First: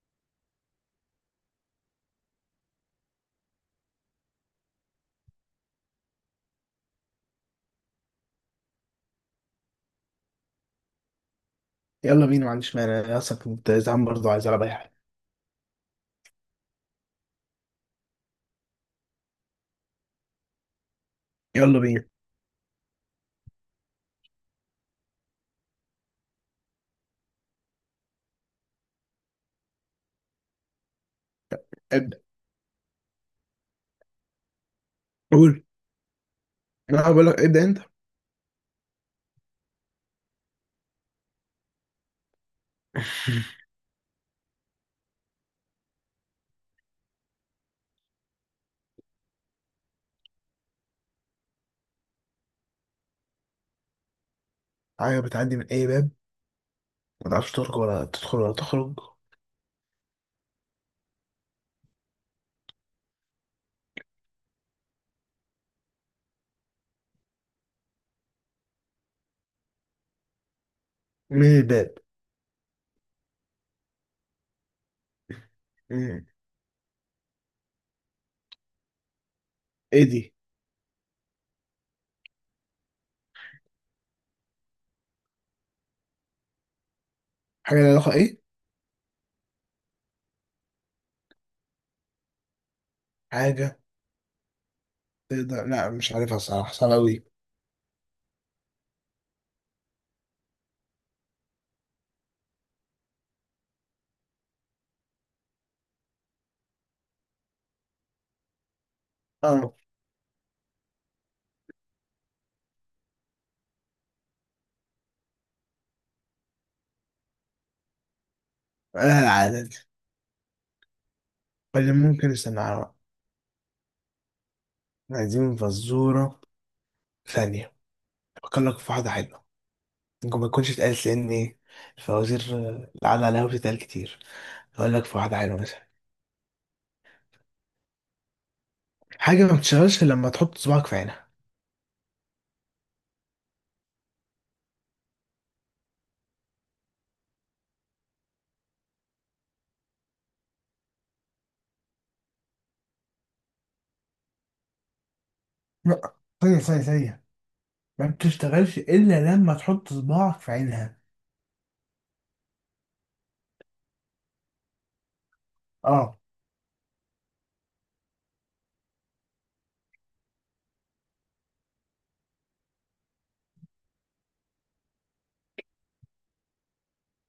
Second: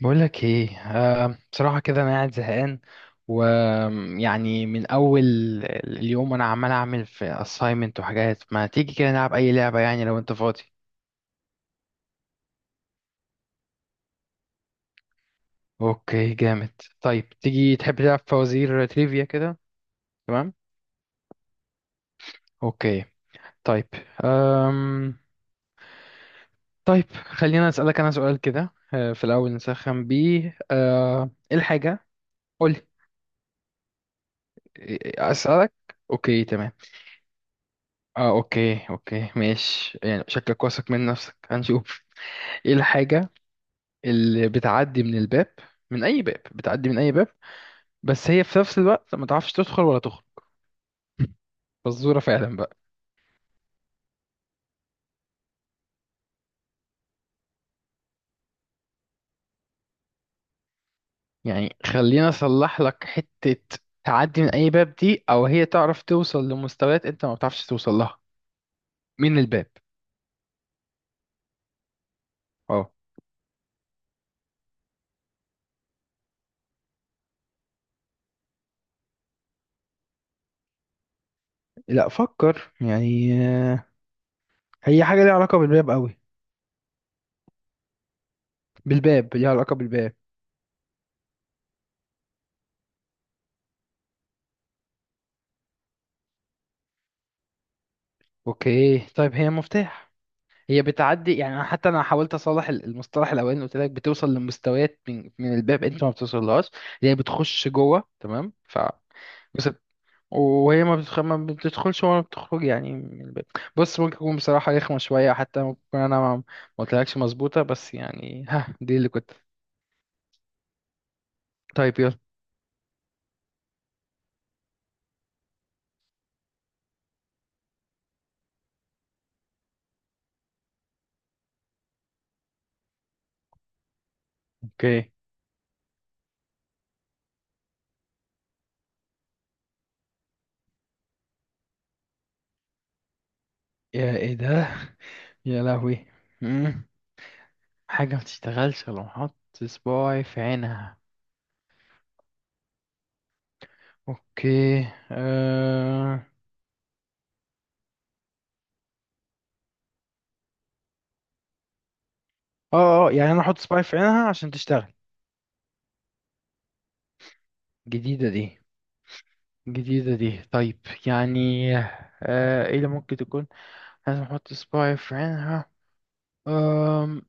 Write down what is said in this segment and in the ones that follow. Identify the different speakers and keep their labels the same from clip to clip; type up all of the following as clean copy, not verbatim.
Speaker 1: بقولك ايه، آه، بصراحة كده انا قاعد زهقان، ويعني من اول اليوم انا عمال اعمل في assignment وحاجات. ما تيجي كده نلعب اي لعبة؟ يعني لو انت فاضي.
Speaker 2: يلا بينا، ما عنديش مانع. انا اصلا كنت زعلان برضه، عايز العب اي حاجه.
Speaker 1: اوكي، جامد. طيب تيجي تحب تلعب فوازير تريفيا كده؟ تمام.
Speaker 2: يلا بينا.
Speaker 1: اوكي، طيب. أم... طيب خلينا اسألك انا سؤال كده، في الاول نسخن بيه. ايه الحاجة؟
Speaker 2: ابدا.
Speaker 1: قولي.
Speaker 2: قول.
Speaker 1: اسألك. اوكي، تمام.
Speaker 2: انا بقول لك ابدا انت.
Speaker 1: اه، اوكي اوكي، ماشي. يعني شكلك واثق من نفسك، هنشوف. ايه الحاجة اللي بتعدي من الباب؟ من اي باب بتعدي؟ من اي باب؟ بس هي في نفس الوقت ما تعرفش تدخل ولا تخرج. فزورة فعلا بقى.
Speaker 2: حاجه بتعدي من اي باب، ما تعرفش تخرج ولا تدخل ولا تخرج.
Speaker 1: يعني خلينا اصلح لك حتة. تعدي من اي باب دي، او هي تعرف توصل لمستويات انت ما بتعرفش توصل لها من الباب.
Speaker 2: من الباب.
Speaker 1: اه.
Speaker 2: مم. ايه دي؟
Speaker 1: لا، فكر يعني. آه، هي حاجة ليها علاقة بالباب قوي.
Speaker 2: حاجه لها علاقه ايه؟
Speaker 1: بالباب، ليها علاقة بالباب.
Speaker 2: حاجه تقدر، لا مش عارفها الصراحه، صعبه قوي.
Speaker 1: اوكي. طيب هي مفتاح. هي بتعدي يعني، أنا حتى انا حاولت اصلح المصطلح الاولاني اللي قلت لك، بتوصل لمستويات من الباب انت ما بتوصلهاش، اللي هي بتخش جوه. تمام، ف بس.
Speaker 2: اه.
Speaker 1: وهي ما بتدخلش ولا بتخرج يعني من الباب. بص، ممكن يكون بصراحة رخمة شوية، حتى ممكن يكون انا ما قلتلكش مظبوطة، بس يعني ها، دي
Speaker 2: لا
Speaker 1: اللي كنت.
Speaker 2: العاده دي اللي
Speaker 1: طيب، يلا.
Speaker 2: ممكن نستنى على-. عايزين فزوره. ثانيه افكر لك في واحده حلوه. ممكن ما تكونش اتقالت لان ايه، الفوازير القعده عليها بتتقال كتير. اقول لك
Speaker 1: اوكي.
Speaker 2: في واحده حلوه مثلا. حاجة ما بتشتغلش إلا لما تحط صباعك في عينها.
Speaker 1: يا ايه ده؟ يا لهوي. مم. حاجة ما تشتغلش لو حط صباعي في عينها. اوكي.
Speaker 2: لا،
Speaker 1: أه...
Speaker 2: ثانية. ما بتشتغلش إلا لما تحط صباعك في عينها.
Speaker 1: اه اه اه، يعني انا احط سباي في عينها عشان تشتغل؟
Speaker 2: اه.
Speaker 1: جديدة دي. جديدة دي، طيب. يعني، آه، ايه اللي ممكن تكون، لازم احط سباي في عينها. أم...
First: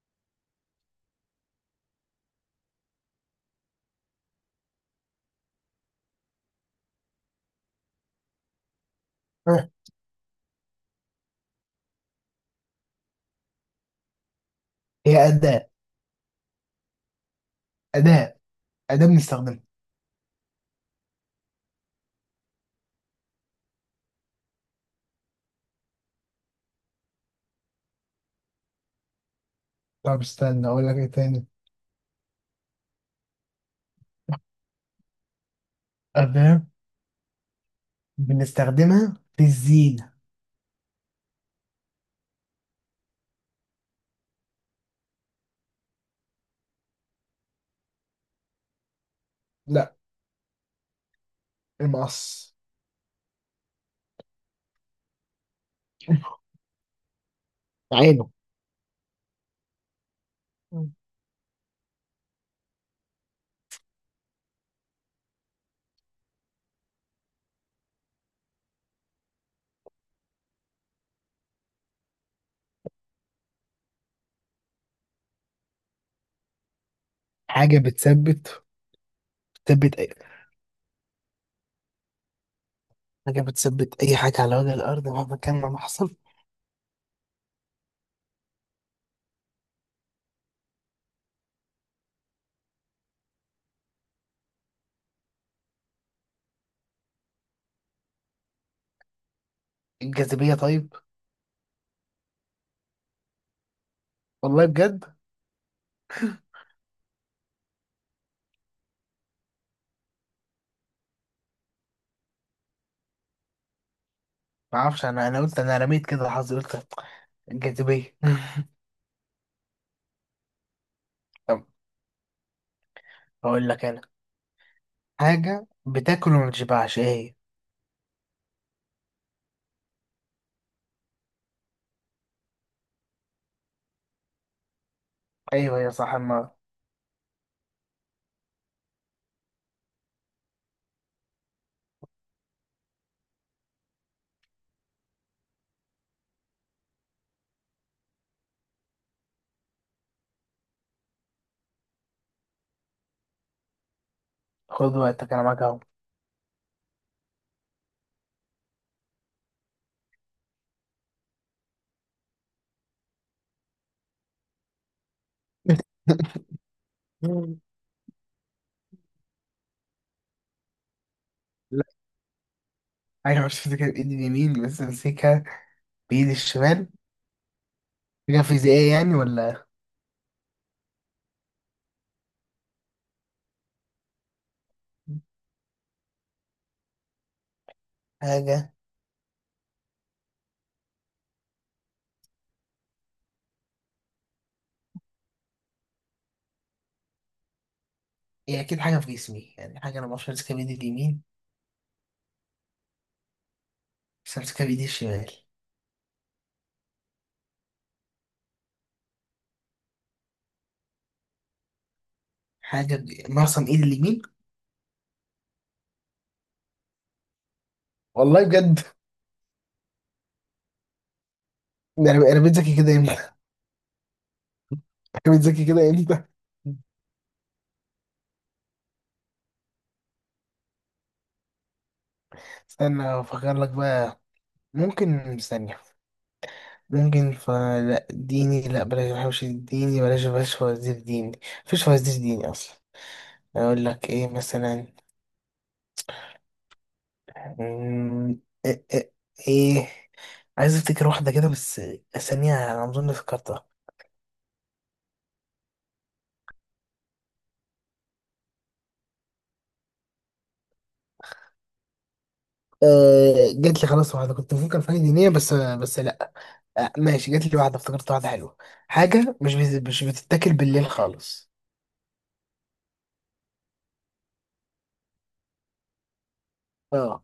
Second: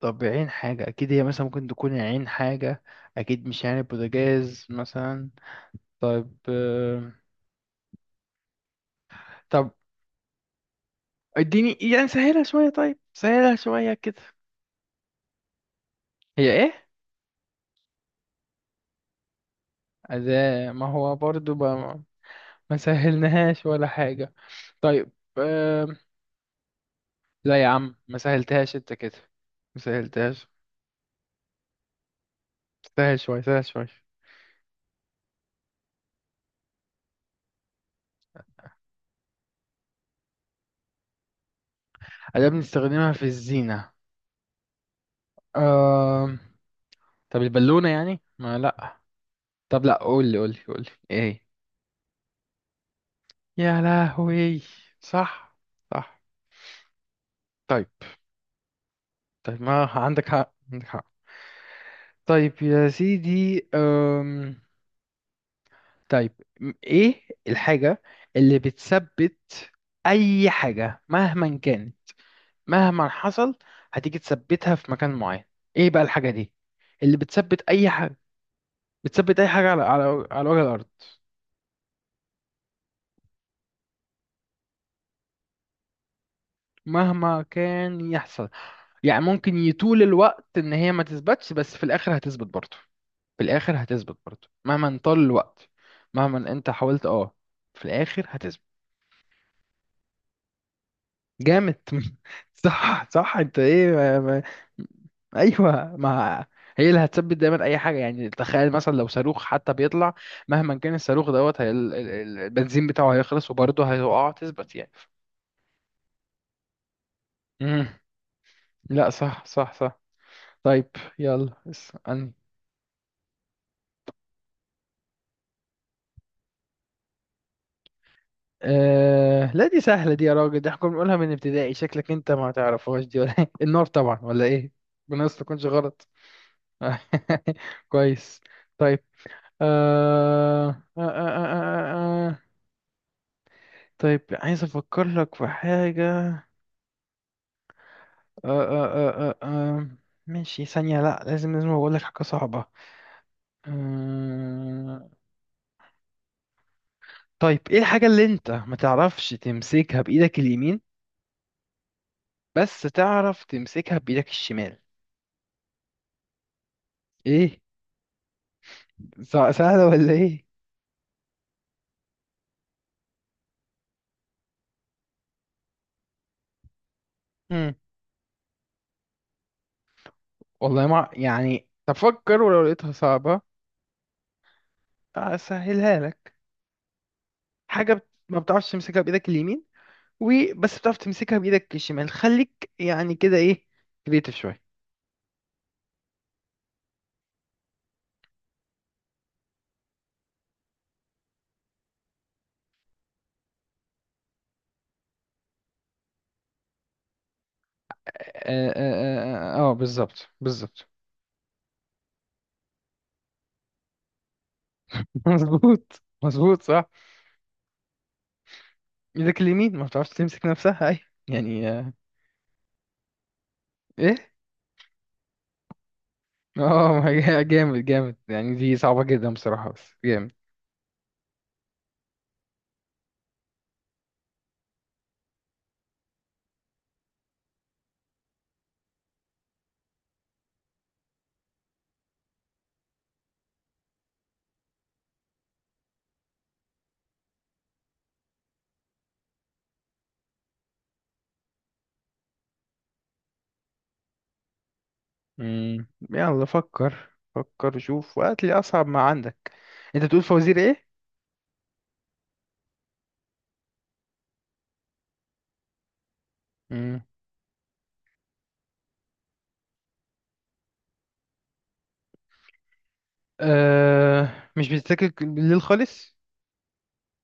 Speaker 1: طب عين حاجة، اكيد هي مثلا ممكن تكون عين حاجة. اكيد مش يعني بوتاجاز مثلا. طيب،
Speaker 2: آه.
Speaker 1: طب اديني يعني سهلها شوية، طيب سهلها شوية كده.
Speaker 2: هي أداة.
Speaker 1: هي ايه؟
Speaker 2: أداة. أداة بنستخدمها.
Speaker 1: أداة. ما هو برضو ما سهلناهاش ولا حاجة. طيب، لا يا عم ما سهلتهاش انت كده، ما
Speaker 2: طب
Speaker 1: سهلتهاش.
Speaker 2: استنى أقول لك إيه تاني.
Speaker 1: سهل شوية سهل شوية.
Speaker 2: أداة بنستخدمها في الزينة.
Speaker 1: أداة بنستخدمها في الزينة. آم... طب البالونة يعني؟ ما لا. طب
Speaker 2: لا.
Speaker 1: لا، قولي قولي قولي ايه؟
Speaker 2: المقص.
Speaker 1: يا لهوي. صح. صح. طيب.
Speaker 2: عينه.
Speaker 1: طيب، ما عندك حق، عندك
Speaker 2: مم.
Speaker 1: حق. طيب يا سيدي. طيب، ايه الحاجة اللي بتثبت أي حاجة مهما كانت، مهما حصل، هتيجي تثبتها في مكان معين؟ ايه بقى الحاجة دي اللي بتثبت
Speaker 2: حاجة
Speaker 1: اي حاجة،
Speaker 2: بتثبت.
Speaker 1: بتثبت اي حاجة على
Speaker 2: بتثبت أي
Speaker 1: على وجه الارض
Speaker 2: حاجة. بتثبت أي حاجة على وجه الأرض مهما كان ما حصل.
Speaker 1: مهما كان يحصل؟ يعني ممكن يطول الوقت ان هي ما تثبتش، بس في الاخر هتثبت برضه، في الاخر هتثبت برضه مهما طال الوقت، مهما انت حاولت، اه، في الاخر هتثبت.
Speaker 2: الجاذبية طيب.
Speaker 1: جامد صح صح. انت ايه ما.
Speaker 2: والله بجد.
Speaker 1: ايوه، ما هي اللي هتثبت دايما اي حاجه. يعني تخيل مثلا لو صاروخ حتى بيطلع، مهما كان الصاروخ دوت، هي البنزين بتاعه هيخلص، وبرضه هيقع تثبت
Speaker 2: ما
Speaker 1: يعني.
Speaker 2: أعرفش، أنا قلت، أنا رميت كده حظي، قلت
Speaker 1: امم.
Speaker 2: الجاذبية.
Speaker 1: لا، صح صح صح. طيب، يلا
Speaker 2: طب
Speaker 1: اسألني.
Speaker 2: هقول لك انا، حاجة بتاكل وما بتشبعش ايه هي؟
Speaker 1: لا دي سهله دي يا راجل، دي احنا كنا بنقولها من ابتدائي، شكلك انت ما تعرفهاش دي ولا إيه؟ النار طبعا، ولا ايه؟ بنص ما تكونش
Speaker 2: ايوه يا
Speaker 1: غلط.
Speaker 2: صح ما.
Speaker 1: كويس. طيب. آه... آه... آه... آه... آه. آه، آه. طيب عايز افكر لك في حاجة. آه... آه... آه... آه... آه. ماشي، ثانية. لا لازم لازم اقول لك حاجة صعبة.
Speaker 2: خد
Speaker 1: آه...
Speaker 2: وقتك انا معاك اهو.
Speaker 1: طيب، ايه الحاجة اللي انت ما تعرفش تمسكها بايدك اليمين بس تعرف تمسكها بايدك الشمال؟ ايه، سهلة ولا ايه؟
Speaker 2: لا، حاجة مش فاكر بايدي اليمين بس امسكها بايدي الشمال.
Speaker 1: مم.
Speaker 2: حاجة فيزيائية يعني ولا
Speaker 1: والله ما، يعني تفكر ولو لقيتها صعبة اسهلها لك. حاجة ما بتعرفش
Speaker 2: حاجة؟
Speaker 1: تمسكها بايدك اليمين وبس بتعرف تمسكها بايدك الشمال. خليك يعني كده ايه، كريتيف شويه.
Speaker 2: هي اكيد حاجة في جسمي يعني، حاجة انا ما اعرفش امسكها بايدي اليمين بس امسكها بايدي الشمال.
Speaker 1: آه بالظبط بالظبط.
Speaker 2: حاجة ب... معصم ايدي اليمين.
Speaker 1: مظبوط مظبوط صح.
Speaker 2: والله بجد.
Speaker 1: ايدك اليمين ما بتعرفش تمسك نفسها. اي يعني، آه.
Speaker 2: ده انا بقيت ذكي كده امتى؟
Speaker 1: ايه؟
Speaker 2: أنا بقيت ذكي كده امتى؟
Speaker 1: اه. ما هي جامد جامد يعني، دي صعبة جدا بصراحة، بس جامد.
Speaker 2: استنى افكر لك بقى. ممكن ثانية. ممكن فلا ديني، لا بلاش، بحبش الديني، بلاش فوازير ديني. مفيش فوازير ديني اصلا. اقول لك ايه مثلا. مم، ايه, إيه, إيه. عايز افتكر واحده كده بس. ثانيه انا اظن فكرتها.
Speaker 1: مم. يلا فكر فكر، شوف وقت لي اصعب ما عندك. انت بتقول فوازير ايه؟
Speaker 2: أه جات لي خلاص واحده، كنت بفكر في حاجه دينيه بس لا. أه
Speaker 1: مم.
Speaker 2: ماشي، جات لي واحده، افتكرت واحده حلوه. حاجه مش بتتاكل بالليل خالص.
Speaker 1: آه، مش بتذاكر بالليل خالص.
Speaker 2: اه.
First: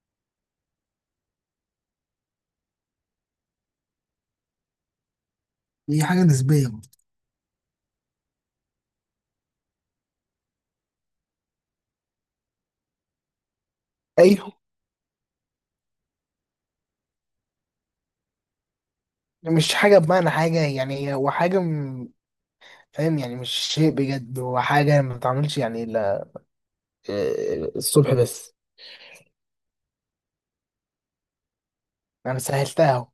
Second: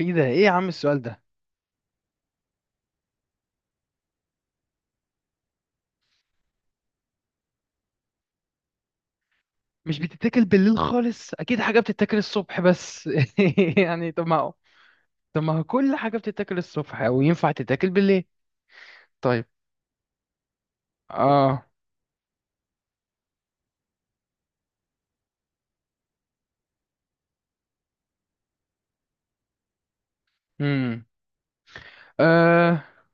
Speaker 1: ايه ده، ايه يا عم السؤال ده؟
Speaker 2: هي حاجة نسبية برضه.
Speaker 1: مش بتتاكل بالليل خالص، اكيد حاجه بتتاكل الصبح بس. يعني طب ما
Speaker 2: ايوه.
Speaker 1: هو، طب ما هو كل حاجه بتتاكل الصبح او ينفع تتاكل بالليل. طيب.
Speaker 2: مش حاجه بمعنى حاجه يعني، هو حاجه
Speaker 1: اه.
Speaker 2: فاهم يعني، مش شيء بجد، هو حاجة ما بتعملش يعني إلا الصبح بس.
Speaker 1: امم.
Speaker 2: أنا
Speaker 1: آه،
Speaker 2: سهلتها أهو.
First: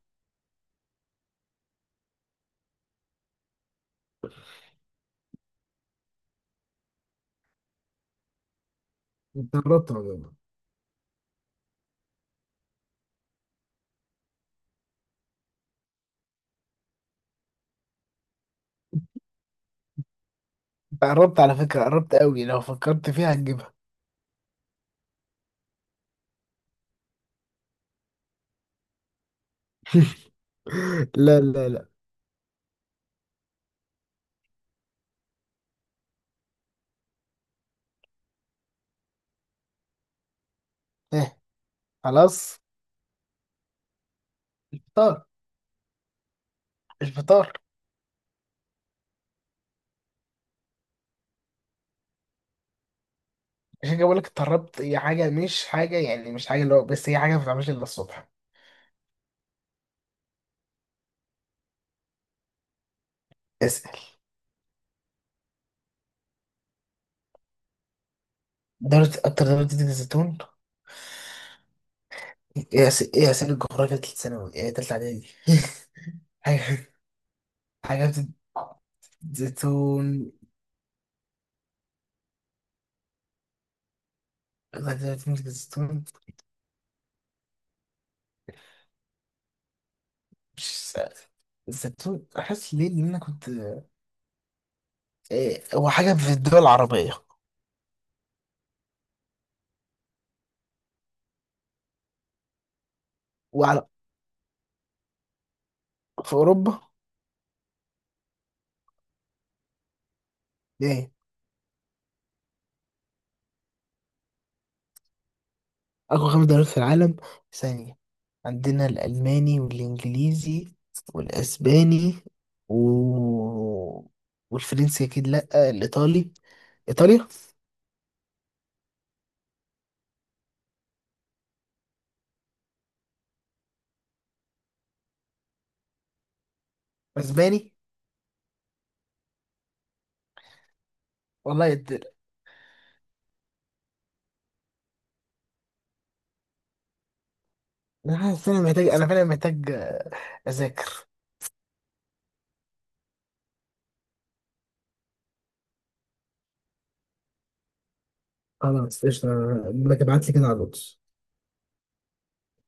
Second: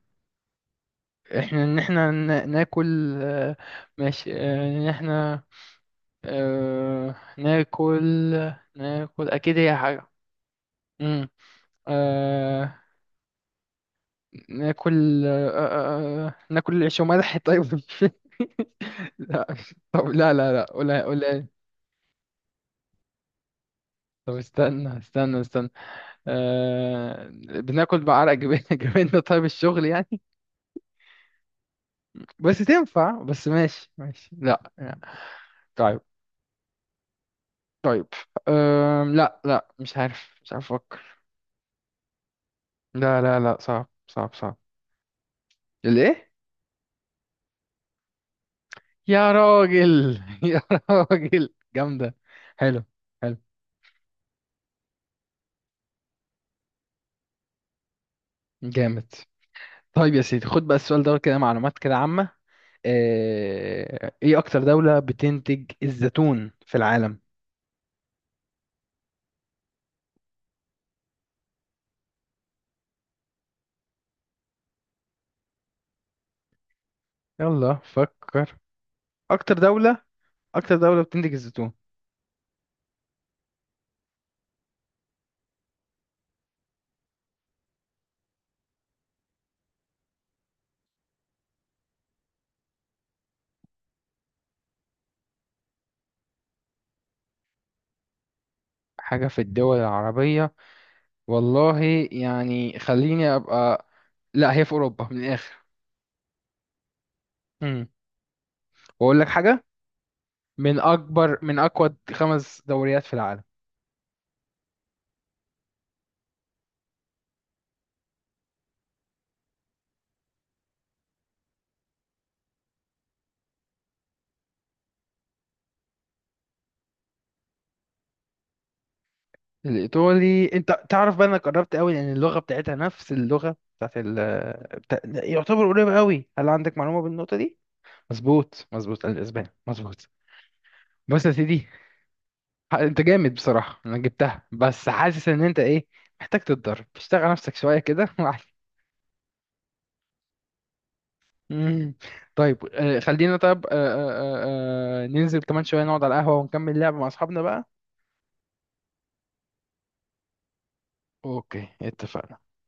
Speaker 1: احنا ان احنا ناكل. آه، ماشي. ان احنا، آه، ناكل. ناكل،
Speaker 2: انت
Speaker 1: اكيد هي
Speaker 2: قربت
Speaker 1: حاجه.
Speaker 2: والله.
Speaker 1: امم. آه، ناكل. ناكل العيش وملح طيب. لا. طب لا لا لا، قولها
Speaker 2: أنت قربت
Speaker 1: قولها.
Speaker 2: على فكرة، قربت أوي، لو فكرت فيها هتجيبها.
Speaker 1: طب استنى استنى استنى. آه، بناكل بعرق جبالنا. طيب الشغل يعني.
Speaker 2: لا لا لا.
Speaker 1: بس تنفع، بس ماشي ماشي. لا لا. طيب. طيب. أم، لا لا، مش عارف، مش عارف افكر.
Speaker 2: إيه. خلاص.
Speaker 1: لا لا لا، صعب صعب صعب.
Speaker 2: فطار.
Speaker 1: ليه؟
Speaker 2: مش فطار.
Speaker 1: يا راجل يا راجل جامدة. حلو. حلو.
Speaker 2: عشان كده بقول لك اتطربت، هي حاجة مش حاجة يعني، مش حاجة اللي هو، بس هي حاجة ما بتتعملش إلا الصبح.
Speaker 1: جامد. طيب يا سيدي، خد بقى السؤال دوت كده، معلومات كده عامة.
Speaker 2: اسأل.
Speaker 1: ايه اكتر دولة بتنتج الزيتون في العالم؟
Speaker 2: دولة، أكتر دولة بتنتج الزيتون. إيه؟ إيه، أسئلة الجغرافيا تالتة ثانوي، إيه تالتة إعدادي. حاجة.
Speaker 1: يلا
Speaker 2: حاجة
Speaker 1: فكر. اكتر دولة.
Speaker 2: زيتون.
Speaker 1: اكتر دولة بتنتج الزيتون.
Speaker 2: دولة بتنتج الزيتون. مش س- الزيتون احس ليه، لان انا كنت إيه، هو حاجه في الدول العربيه.
Speaker 1: حاجة في الدول العربية؟ والله يعني، خليني أبقى،
Speaker 2: وعلى.
Speaker 1: لا هي في أوروبا من الآخر.
Speaker 2: في اوروبا.
Speaker 1: امم. وأقول لك حاجة، من
Speaker 2: ايه
Speaker 1: أكبر، من أقوى خمس دوريات في العالم.
Speaker 2: اقوى خمس دول في العالم؟ ثانيه، عندنا الالماني والانجليزي والاسباني و... والفرنسي اكيد، لا الايطالي. ايطاليا.
Speaker 1: الإيطالي، أنت تعرف بقى، أنا قربت قوي، لأن اللغة بتاعتها نفس اللغة بتاعت ال، يعتبر قريبة قوي. هل عندك معلومة بالنقطة دي؟
Speaker 2: اسباني.
Speaker 1: مظبوط مظبوط، الأسباني، مظبوط. بس يا
Speaker 2: والله
Speaker 1: سيدي،
Speaker 2: يدل.
Speaker 1: أنت جامد بصراحة، أنا جبتها بس حاسس إن أنت إيه، محتاج تتدرب، تشتغل على نفسك شوية كده
Speaker 2: انا
Speaker 1: وبعد.
Speaker 2: حاسس إن انا محتاج، انا فعلا محتاج اذاكر.
Speaker 1: مم. طيب، خلينا طيب، ننزل كمان شوية، نقعد على القهوة ونكمل لعب مع أصحابنا بقى.
Speaker 2: خلاص قشطة. ابعت لي كده على الواتس.
Speaker 1: أوكي، اتفقنا.